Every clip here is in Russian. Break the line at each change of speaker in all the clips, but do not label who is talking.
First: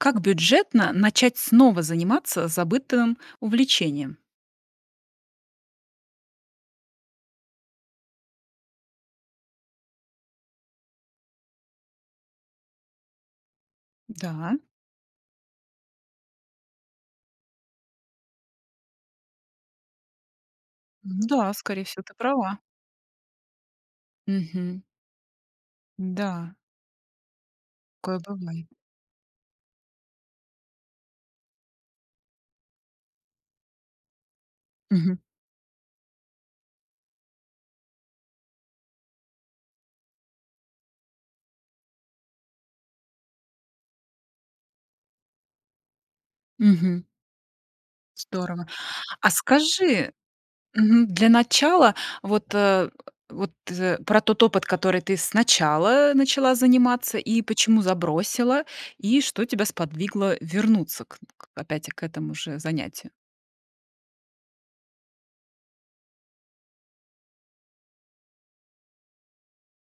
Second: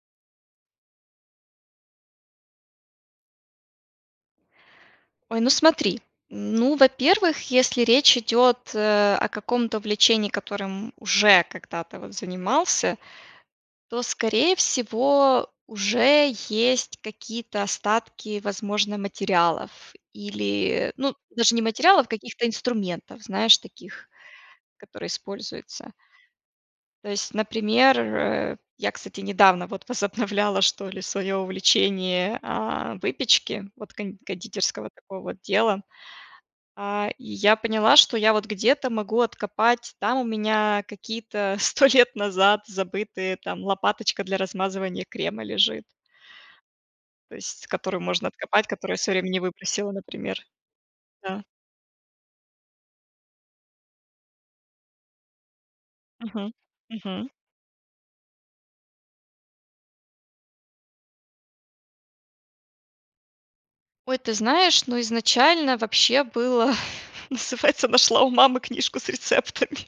Как бюджетно начать снова заниматься забытым увлечением?
Ой, ну смотри, ну, во-первых, если речь идет, э, о каком-то увлечении, которым уже когда-то в занимался, то,
Да.
скорее всего, уже есть какие-то остатки, возможно, материалов, или, ну,
Да,
даже не
скорее всего,
материалов,
ты
каких-то
права.
инструментов, знаешь, таких,
Мгм.
которые используются.
Н-да.
То есть, например,
Такое
э,
бывает.
я, кстати, недавно вот возобновляла что ли своё увлечение, а, выпечки, вот кон кондитерского
Мгм.
такого вот дела, а, и я поняла, что я, вот где-то могу откопать, там у меня какие-то 100 лет назад забытые там, лопаточка для размазывания крема лежит.
Мгм.
То есть которую можно
Здорово!
откопать, которую я в своё
А
время не выбросила,
скажи,
например.
мгм, для
Да.
начала, вот, э вот, э, про тот опыт, который ты сначала
Мгм.
начала заниматься,
Мгм.
и почему забросила, и что тебя сподвигло вернуться к к опять к этому же занятию.
Ой, ты знаешь, ну, изначально вообще было называется нашла у мамы книжку с рецептами.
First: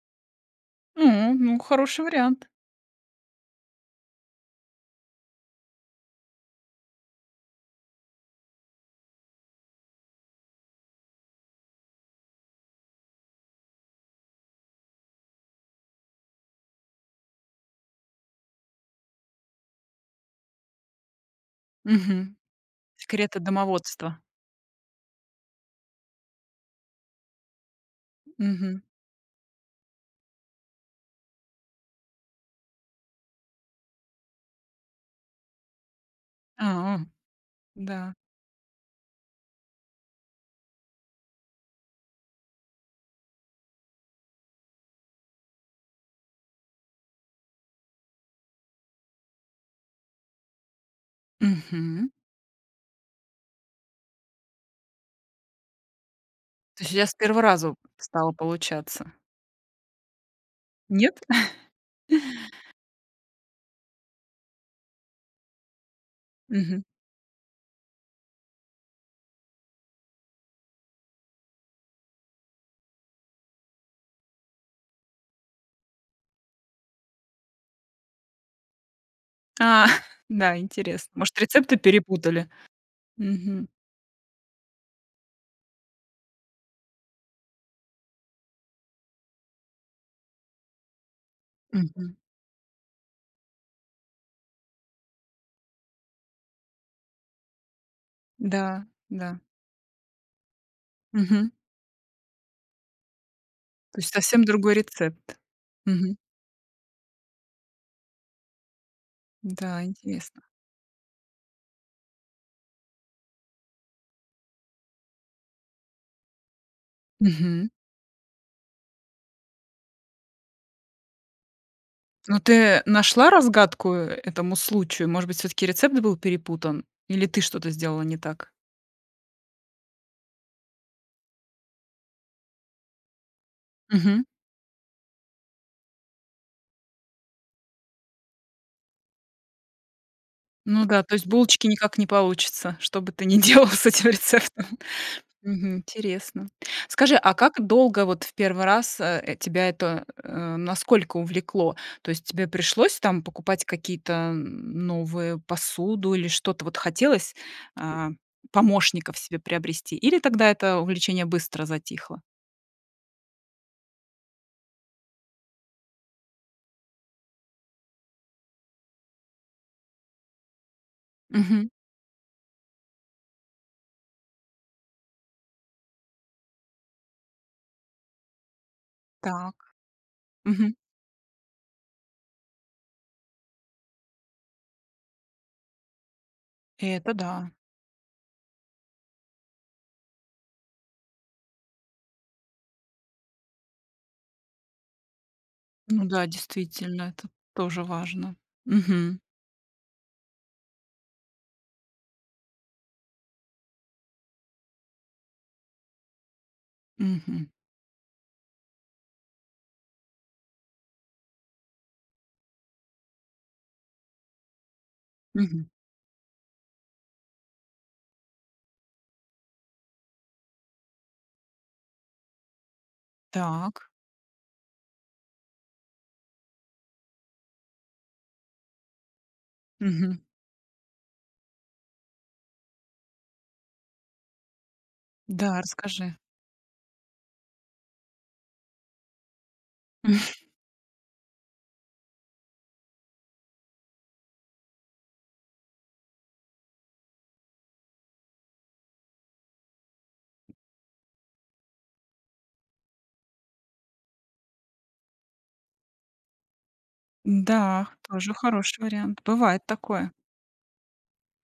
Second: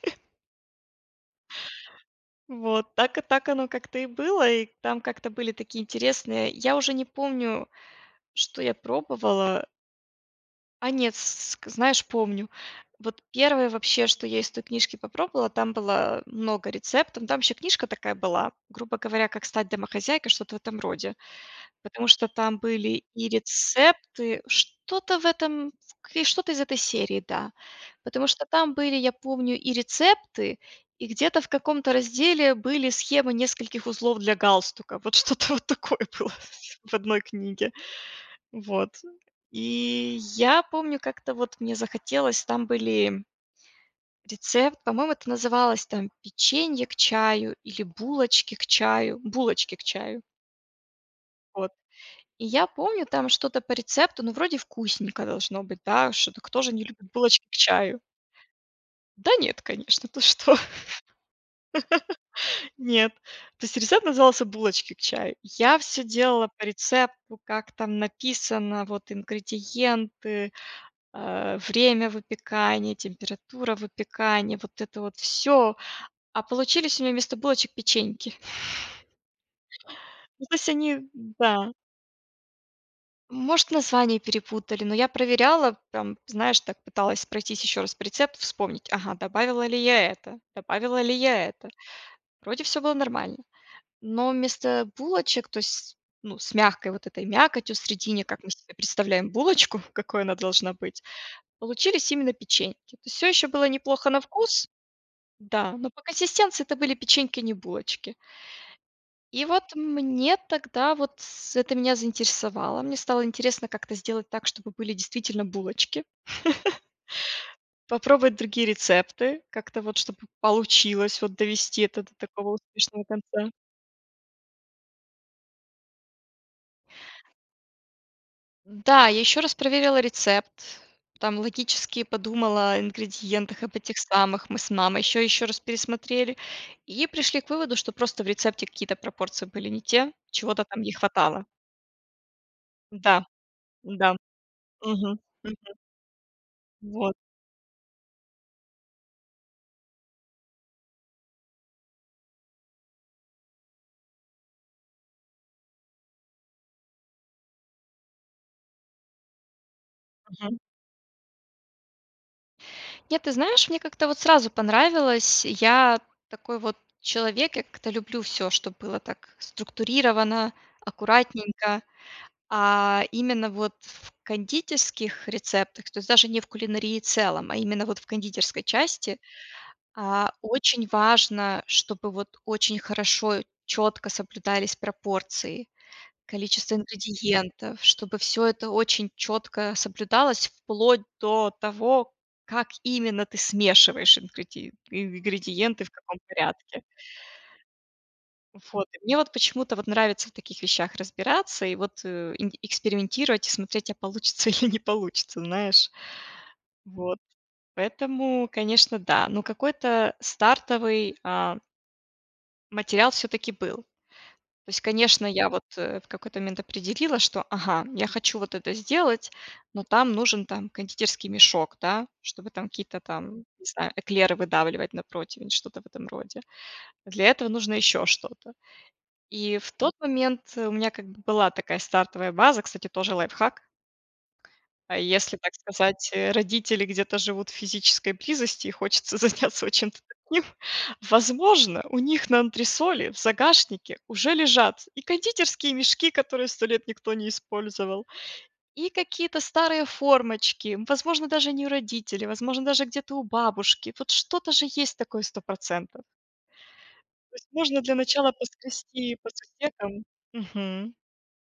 М. Ну, хороший вариант.
Вот. Так и так оно как-то и было, и там как-то были такие интересные я уже не помню, что я пробовала. А нет, с ск знаешь, помню. Вот 1, вообще, что я из той книжки попробовала, там было много рецептов, там еще книжка такая была, грубо говоря, как стать домохозяйкой, что-то в этом роде, потому что
Мгм.
там были и
Секреты домоводства.
рецепты, что-то в этом в к что-то из этой серии, да. Потому что там
Мгм.
были, я помню, и рецепты, и где-то, в каком-то разделе, были схемы нескольких узлов для галстука. Вот что-то вот такое было в
А,
одной книге.
да.
Вот. И я помню как-то вот мне захотелось, там были рецепт, по-моему это называлось, там, печенье к чаю или булочки к чаю? Булочки к чаю. Вот.
Мгм.
И я помню там что-то по рецепту, ну вроде вкусненько должно быть, да, ш кто же
То
не
есть у тебя
любит
с первого
булочки к
раза
чаю?
стало получаться?
Да нет, конечно, ты что?
Нет?
Нет. То есть рецепт назывался "Булочки к чаю". Я всё делала по
Мгм.
рецепту, как там написано, вот, ингредиенты, э, время выпекания, температура выпекания, вот это вот всё. А получились у меня вместо булочек печеньки.
А,
Ну то
да,
есть они
интересно, может
Да.
рецепты перепутали? Мгм.
Может название перепутали, но я проверяла, прям, знаешь так, пыталась пройтись ещё раз по рецепту, вспомнить: ага, добавила ли я это, добавила ли я это?
Мгм.
Вроде всё было нормально. Но вместо булочек, то есть, ну, с мягкой вот этой мякотью в средине, как мы себе
Да,
представляем
да.
булочку, какой она должна быть,
Мгм.
получились именно печеньки. То есть всё ещё было
То
неплохо
есть
на
совсем
вкус
другой рецепт?
Да. Но по
Мгм.
консистенции это были печеньки, а не булочки. И вот
Да,
мне
интересно.
тогда вот с это меня заинтересовало, мне стало интересно как-то сделать так, чтобы были действительно булочки.
Мгм.
Попробовать другие рецепты, как-то вот чтобы получилось вот довести это до
Ну
такого
ты
успешного
нашла
конца.
разгадку, э, этому случаю? Может быть, всё-таки рецепт был перепутан? Или ты что-то сделала не так?
Да, я ещё раз проверила рецепт. Там логически подумала ингредиентах, об этих
Мгм.
самых, мы с мамой ещё-ещё раз пересмотрели и пришли к выводу, что просто в рецепте какие-то пропорции были не те, чего-то там
Ну
не
да, то есть
хватало.
булочки никак не получатся. Что бы
Да.
ты не делала с этим
Да.
рецептом.
Мгм. Мгм.
Мгм, интересно.
Вот.
Скажи, а как долго вот в первый раз, э, тебя это, э насколько увлекло? То есть тебе пришлось, там, покупать какие-то, м, новые посуду или что-то вот хотелось, а, помощников себе приобрести, или тогда
Мгм.
это увлечение быстро затихло?
Нет, ты знаешь, мне, как-то, вот, сразу понравилось, я такой, вот, человек, я как-то люблю всё, чтобы было так структурировано,
Мгм.
аккуратненько, а именно, вот в кондитерских рецептах, то есть, даже не в кулинарии целом, а именно, вот в кондитерской части,
Так.
а,
Мгм.
очень важно, чтобы, вот, очень хорошо, чётко соблюдались пропорции, количество
Это да.
ингредиентов, чтобы всё это очень чётко соблюдалось. Вплоть до того, как именно ты смешиваешь ингреди ингредиенты, в
Ну
каком
да,
порядке.
действительно, это т тоже важно.
Вот. И мне,
Мгм.
вот, почему-то, вот, нравится в таких вещах разбираться, и, вот, э, инг экспериментировать и смотреть, а получится или не получится, знаешь. Вот.
Мгм.
Поэтому, конечно, да. Но какой-то стартовый, а материал, всё-таки был. То есть, конечно, я, вот,
Мгм.
э, в какой-то момент определила, что, ага, я хочу вот это сделать, но там нужен, там, кондитерский мешок, да, чтобы там какие-то, там, не
Так.
знаю, эклеры выдавливать на противень, что-то в этом роде. А для этого нужно ещё что-то. И в тот
Мгм.
момент у меня, как бы, была такая стартовая база, кстати, тоже лайфхак а, если, так
Да,
сказать,
расскажи.
э, родители где-то живут в физической близости и хочется заняться вот чем-то таким, возможно, у них на антресоли в загашнике уже лежат и кондитерские мешки, которые 100 лет никто не использовал, и какие-то старые формочки. Возможно, даже не у родителей, возможно, даже где-то у бабушки. Вот что-то же есть такое процентов. То есть, можно
Да,
для начала
тоже хороший
поскрести
вариант,
по
бывает
сусекам.
такое.
Мгм.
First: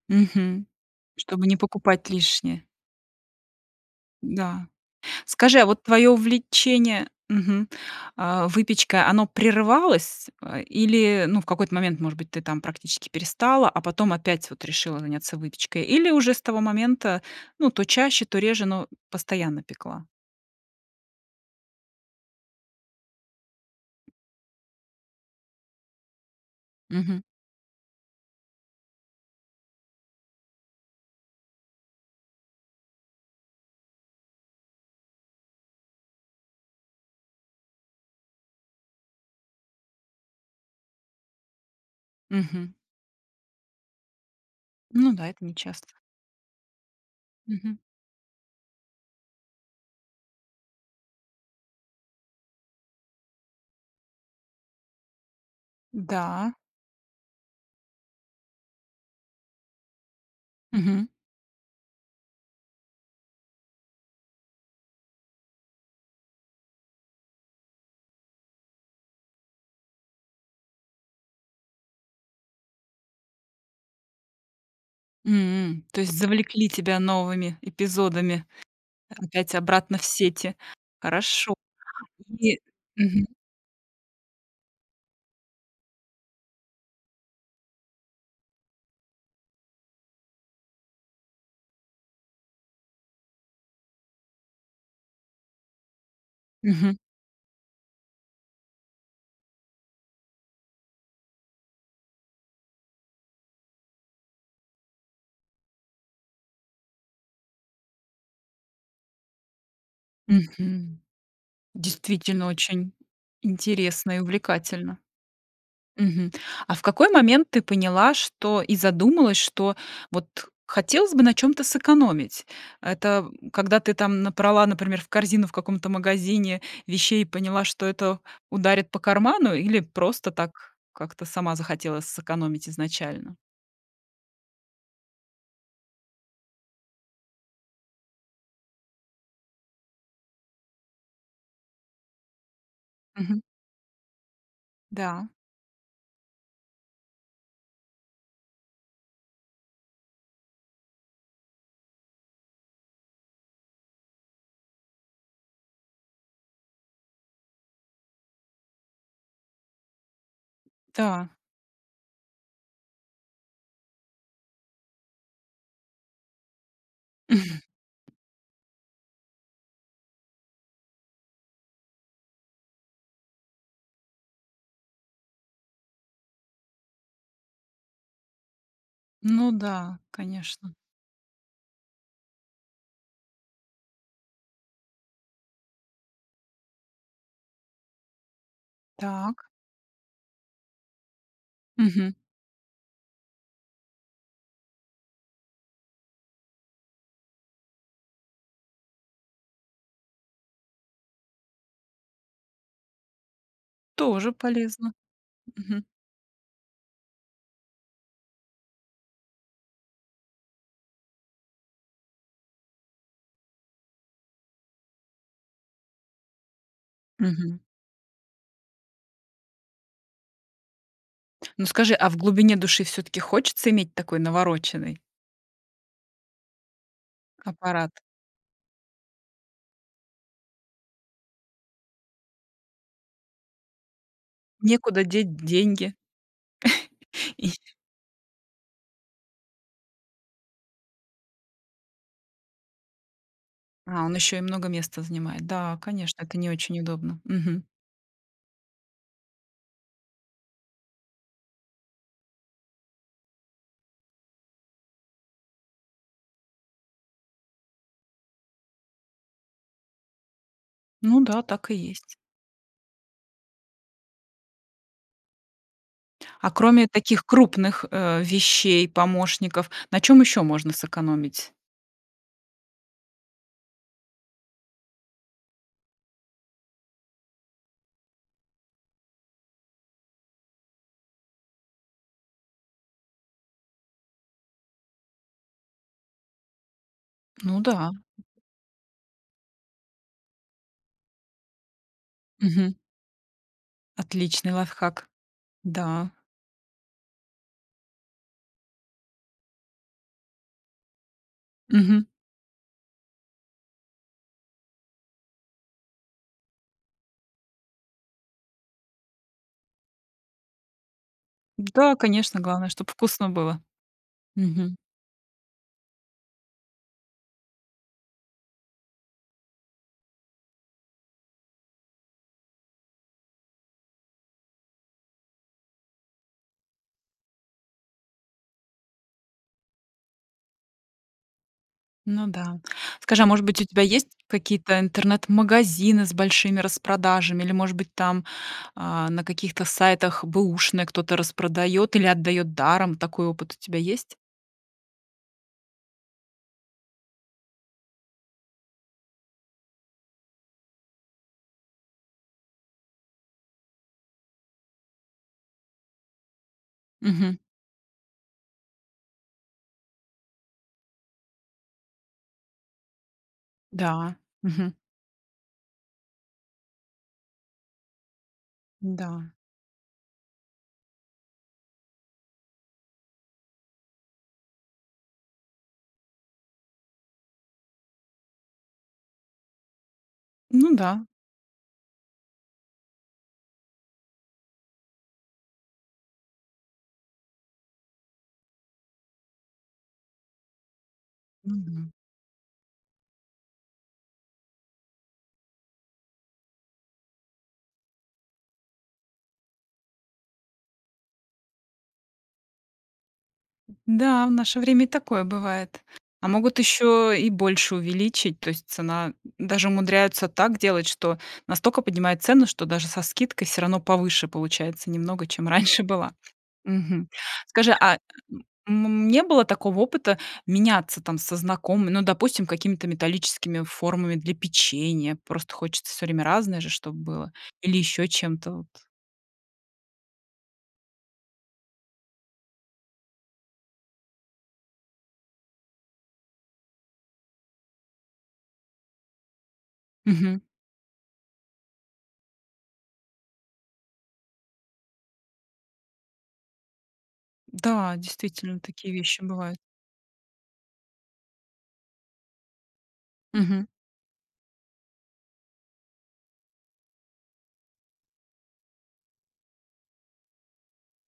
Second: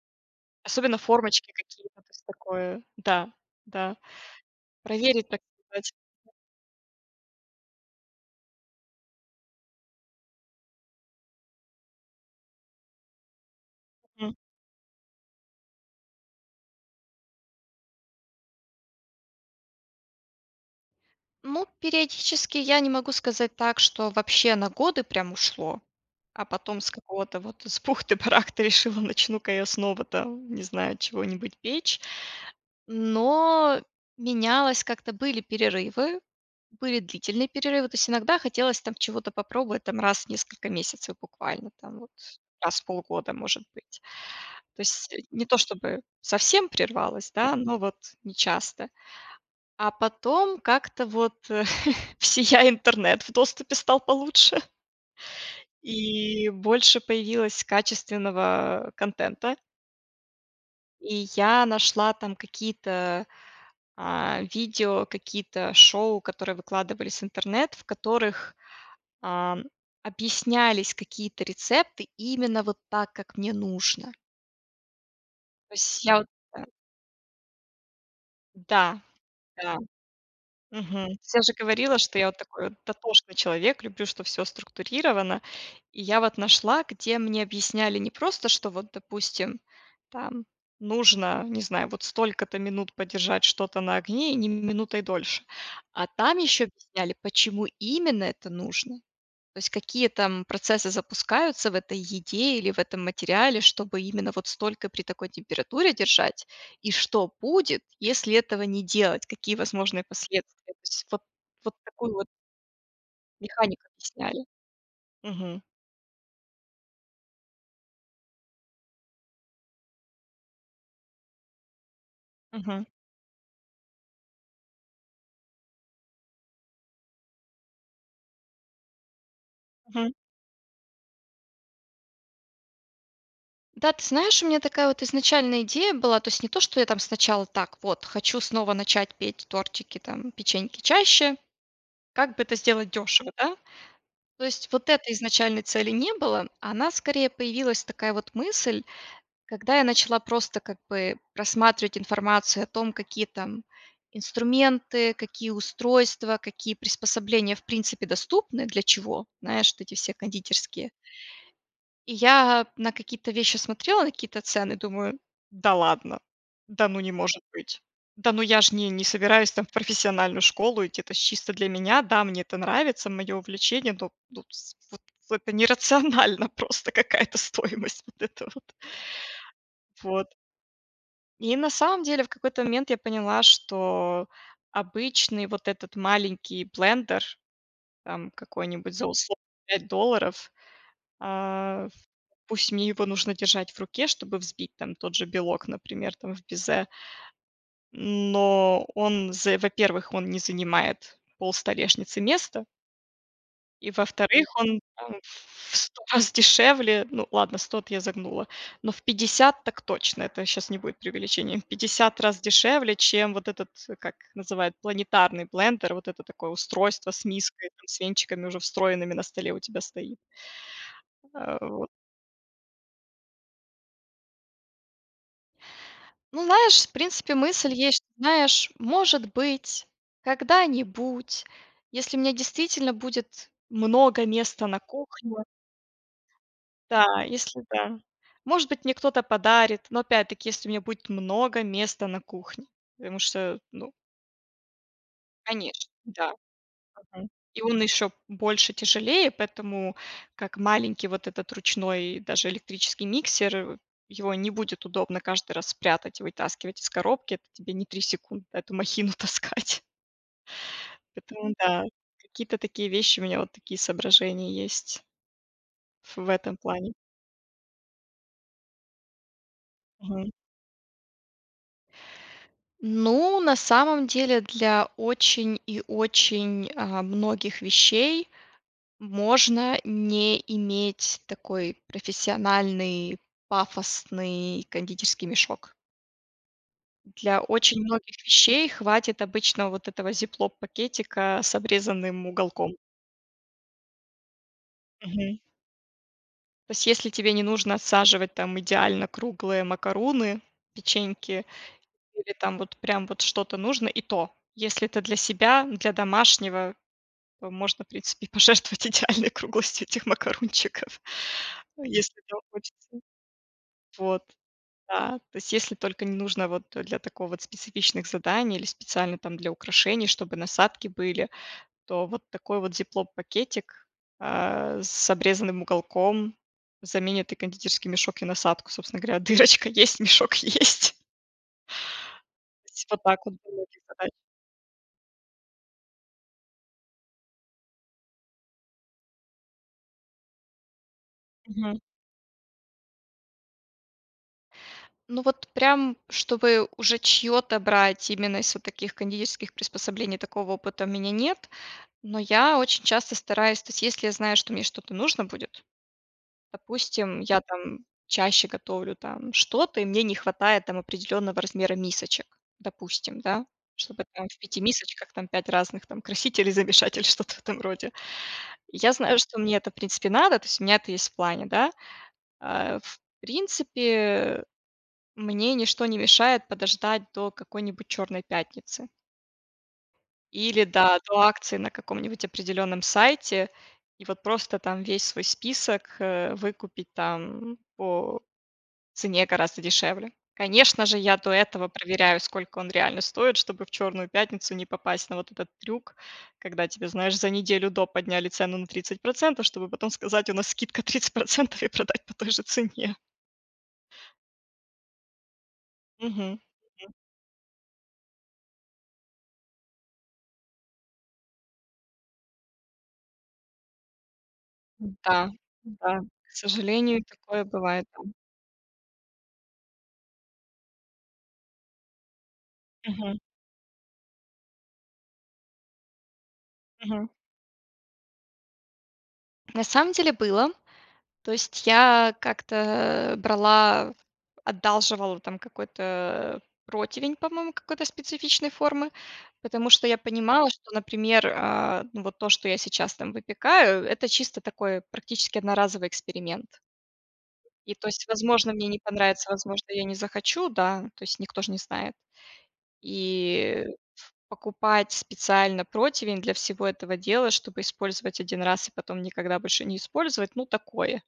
Мгм,
Особенно
чтобы
формочки
не
какие-то.
покупать
То есть,
лишнее.
такое, да. Да.
Да.
Проверить, так
Скажи, а вот
сказать.
твоё увлечение мгм, а, выпечкой оно прерывалось, э, или, ну, в какой-то момент, может быть, ты, там, практически перестала, а потом
М.
опять, вот, решила заняться выпечкой? Или уже с того момента, ну, то чаще, то реже, но постоянно пекла?
Ну, периодически я не могу сказать так, что вообще на годы прям ушло, а потом с
Мгм.
какого-то вот, с бухты-барахты решила: начну-ка я снова, там, не знаю, чего-нибудь печь. Но менялось как-то, были перерывы. Были длительные перерывы. То есть иногда хотелось, там, чего-то попробовать, там, раз в несколько месяцев, буквально, там, вот
Мгм.
раз в полгода, может быть. То
Ну
есть
да, это
не
не
то
часто.
чтобы совсем прервалось, да, но
Мгм.
вот не часто. А потом как-то вот всея интернет в доступе стал получше. И
Да.
больше появилось качественного, а, контента.
Мгм.
И я нашла там какие-то, а, видео, какие-то шоу, которые выкладывались в интернет, в которых, ам, объяснялись какие-то рецепты именно вот так, как мне нужно. То
М. То
есть
есть
я
завлекли тебя новыми эпизодами
Да.
опять
Да.
обратно в сети.
Мгм. Всё же
Хорошо.
говорила, что я вот
И
такой
мгм.
дотошный человек, люблю, чтоб всё структурировано. И я вот нашла, где мне объясняли не просто что, вот, допустим, там нужно, не знаю, вот столько-то минут подержать что-то на огне, и ни минутой дольше. А там еще
Мгм.
объясняли, почему именно это нужно. То есть какие там процессы запускаются в этой еде или в этом материале, чтобы именно вот столько при такой температуре держать, и что будет, если этого не делать, какие возможные последствия. То
Мгм.
есть вот вот такую вот
Действительно, очень
механику
интересно и
объясняли.
увлекательно.
Мгм.
Мгм. А в какой момент ты поняла, что и задумалась, что, вот хотелось бы на чём-то сэкономить?
Мгм.
Это когда ты там набрала, например, в корзину в каком-то магазине вещей и поняла, что это ударит по карману, или
Мгм.
просто так, как-то сама захотела сэкономить изначально?
Да, ты знаешь, у меня такая вот изначально идея была, то есть не то, что я там сначала: так, вот, хочу снова начать петь тортики, там, печеньки чаще, как бы это сделать дёшево,
Мгм.
да? То есть вот этой
Да.
изначальной цели не было, а она, скорее, появилась такая вот мысль, когда я начала просто, как бы, просматривать информацию о том, какие там инструменты, какие устройства, какие приспособления, в принципе, доступны, для чего, знаешь, вот эти все кондитерские.
Та.
И я, а, на какие-то вещи смотрела, на какие-то цены, думаю: да ладно! Да ну, не может быть. Да ну я ж не не собираюсь, там, в профессиональную школу идти, это ж чисто для меня. Да, мне это нравится, мое увлечение, но но с вот в это нерационально просто, какая-то стоимость вот эта вот.
Ну да,
Вот.
конечно.
И на самом деле в какой-то момент я поняла, что обычный вот этот маленький блендер, там, какой-нибудь за условные
Так.
5 долларов, а, ф
Мгм.
пусть мне его нужно держать в руке, чтобы взбить там тот же белок, например, там, в безе. Но он з во-первых, он не занимает пол столешницы места И
Тоже
во-вторых, он,
полезно.
там, ф в
Мгм.
100 раз дешевле, ну ладно, 100 эт я загнула, но в 50 так точно, это щас не будет преувеличением. В 50 раз дешевле, чем вот этот, э, как называют, планетарный блендер, вот это такое устройство с
Мгм.
миской, там, с венчиками, уже встроенными, на столе у тебя стоит. А,
Ну
вот.
скажи, а в глубине души всё-таки хочется иметь такой навороченный
Ну знаешь, в принципе мысль
аппарат?
есть, что, знаешь, может быть, когда-нибудь, если у меня действительно будет много места на
Некуда деть
кухне.
деньги.
Да,
И
если да. Может быть, мне кто-то подарит, но опять-таки, если у меня будет много места на кухне. Потому что, ну
А он ещё и много места занимает. Да,
Конечно.
конечно,
Да.
это не очень удобно,
Мгм. И
мгм.
он ещё больше, тяжелее, поэтому как маленький вот этот ручной, даже электрический миксер, э, его не будет удобно каждый раз прятать и вытаскивать из коробки, это тебе не 3 секунды эту махину таскать.
Ну да,
Поэтому
так и
да.
есть.
Какие-то такие вещи, у меня вот такие соображения есть ф в
А
этом
кроме
плане.
таких крупных, э, вещей-помощников на чём
Мгм.
ещё можно сэкономить?
Ну, на самом деле, для очень и очень, а, многих вещей можно не иметь такой профессиональный пафосный кондитерский мешок. Для
Ну
очень
да.
многих вещей хватит обычного вот этого зиплок-пакетика с обрезанным
Мгм.
уголком.
Отличный лайфхак!
Мгм.
Да.
То есть, если тебе не нужно отсаживать, там, идеально круглые макаруны, печеньки
Мгм.
или там вот, прям, вот что-то нужно, и то, если это для себя, для домашнего, то можно, в принципе, и пожертвовать идеальной круглостью этих макарунчиков,
Да,
если
конечно,
этого
главное,
хочется.
чтоб вкусно было.
Вот.
Мгм.
Да. То есть, если только не нужно вот для такого вот, специфичных заданий или специально, там, для украшений, чтобы насадки были, то вот такой вот зиплоп-пакетик, э, с обрезанным уголком заменит и кондитерский мешок, и насадку. Собственно говоря, дырочка есть, мешок есть.
Ну да.
Типа, так
Скажи, а,
вот
может быть, у
было,
тебя
типа,
есть
дай.
какие-то интернет-магазины с большими распродажами или, может быть, там, а, на каких-то сайтах бэушные кто-то
Мгм.
распродает или отдает даром? Такой опыт у тебя есть?
Ну вот, прям, чтобы уже чьё-то брать, именно из вот таких кондитерских приспособлений, такого опыта у меня нет, но я очень часто стараюсь то есть, если я знаю, что мне что-то нужно будет. Допустим,
Мгм.
я, там, чаще готовлю, там, что-то и мне не хватает, там, определённого размера мисочек, допустим, да, чтобы,
Да.
там, в 5
Мгм.
мисочках, там, 5 разных, там, красителей, замешать или что-то в этом роде. Я знаю,
М-да.
что мне это в принципе надо, то есть у меня это есть в плане, да. Э, в принципе мне ничто не мешает подождать до какой-нибудь чёрной пятницы. Или
Ну
да
да.
до акции на каком-нибудь определённом сайте и, вот, просто, там, весь свой список, э, выкупить, там, по цене гораздо дешевле. Конечно же, я до этого
Мгм.
проверяю, сколько он реально стоит, чтобы в чёрную пятницу не попасть на вот этот трюк, когда тебе, знаешь, за неделю до подняли цену на 30%, чтобы потом сказать: "У нас скидка 30%" и продать по той же цене.
М-да, в наше время и такое бывает. А
Мгм,
могут
м.
ещё и больше увеличить, то есть цена даже умудряются так делать, что настолько поднимают цену, что даже со скидкой всё равно повыше получается немного,
Да,
чем раньше
да,
была.
к сожалению,
Мгм.
такое
Скажи,
бывает,
а,
да.
м м, не было такого опыта меняться, там, со знакомыми, ну, допустим, какими-то
Мгм.
металлическими формами для печенья? Просто хочется всё время разное же чтоб
Мгм.
было, или ещё чем-то вот.
На самом деле, было, то есть, я как-то, э, брала, одалживала, там, какой-то противень, по-моему, какой-то специфичной формы, потому что я
Мгм.
понимала, что, например, а, ну, вот то, что я сейчас, там, выпекаю, это чисто такой, практически одноразовый эксперимент. И, то
Да,
есть, возможно,
действительно,
мне не
такие вещи
понравится,
бывают.
возможно, я не захочу, да, то есть, никто ж не знает. И
Мгм.
покупать специально противень для всего этого дела, чтобы использовать 1 раз и потом никогда больше не использовать, ну такое.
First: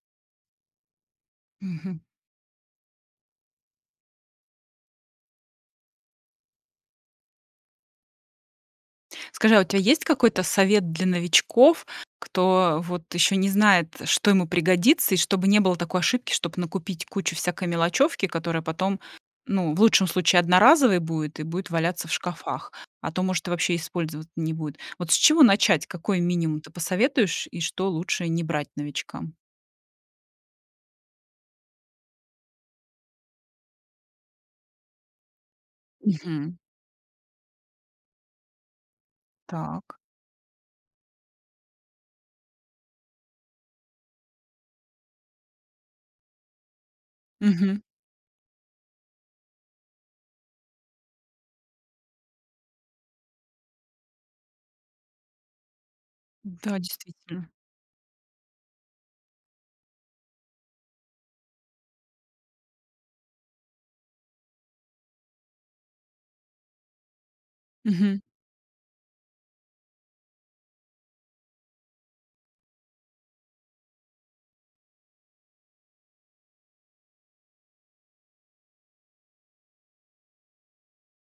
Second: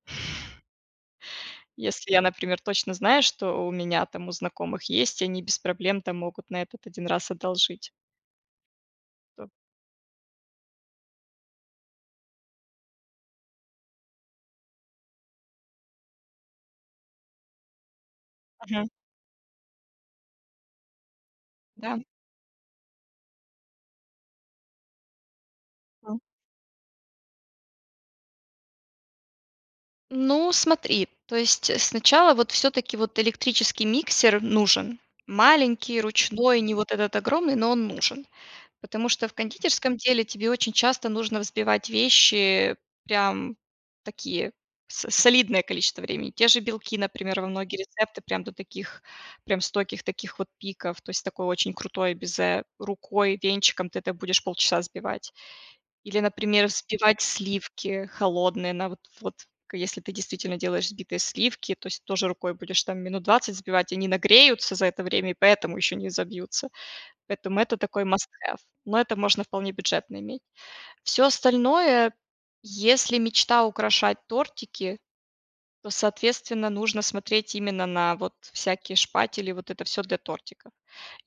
Мгм.
Если я, например, точно знаю, что у меня, там, у знакомых есть, они без проблем, там, могут на этот 1 раз одолжить. Да.
Скажи, а у тебя есть какой-то совет для новичков, кто вот ещё не знает, что ему пригодится, и чтобы не было такой ошибки, чтобы накупить кучу всякой мелочёвки, которая
Мгм.
потом, ну в лучшем случае одноразовой будет и будет
Да.
валяться в шкафах, а то, может, и вообще использовать не будет. Вот с чего начать,
М.
какой минимум ты посоветуешь? И что лучше не брать новичкам?
Ну, смотри. То есть сначала вот всё-таки вот электрический миксер нужен: маленький,
Мгм.
ручной, не вот этот огромный, но он нужен. Потому что в
Так.
кондитерском деле тебе очень часто нужно взбивать вещи, прям такие, с солидное количество времени. Те же белки, например, во многие
Мгм.
рецепты, прям до таких, прям стойких таких вот пиков, то есть такое очень крутое безе, рукой, венчиком ты это будешь полчаса взбивать. Или, например,
Да,
взбивать
действительно.
сливки холодные на вот вот к если ты действительно делаешь взбитые сливки, то есть тоже рукой будешь там минут 20 сбивать, они нагреются за это время и поэтому ещё не собьются. Поэтому это такой
Мгм.
маст хэв. Но это можно вполне бюджетно иметь. Всё остальное, если мечта украшать тортики, то соответственно нужно смотреть именно на вот всякие шпатели, вот это всё для тортиков.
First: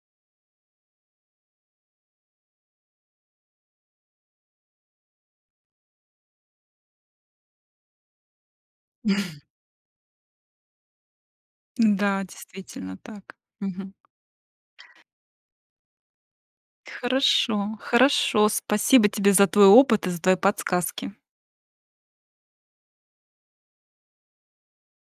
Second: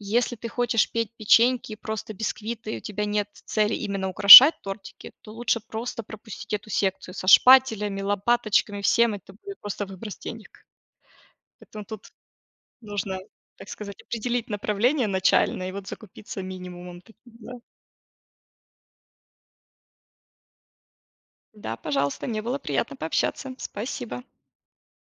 Если ты хочешь петь печеньки, просто бисквиты и у тебя нет цели именно украшать тортики, то лучше просто пропустить эту секцию со шпателями, лопаточками, всем, это будет просто выброс денег. Поэтому тут
Н-да, действительно
нужно,
так.
так
Мгм.
сказать, определить направление начальное и вот закупиться минимумом таким, да.
Хорошо, хорошо! Спасибо тебе за твой опыт и за твои подсказки!
Да, пожалуйста, мне было приятно пообщаться. Спасибо.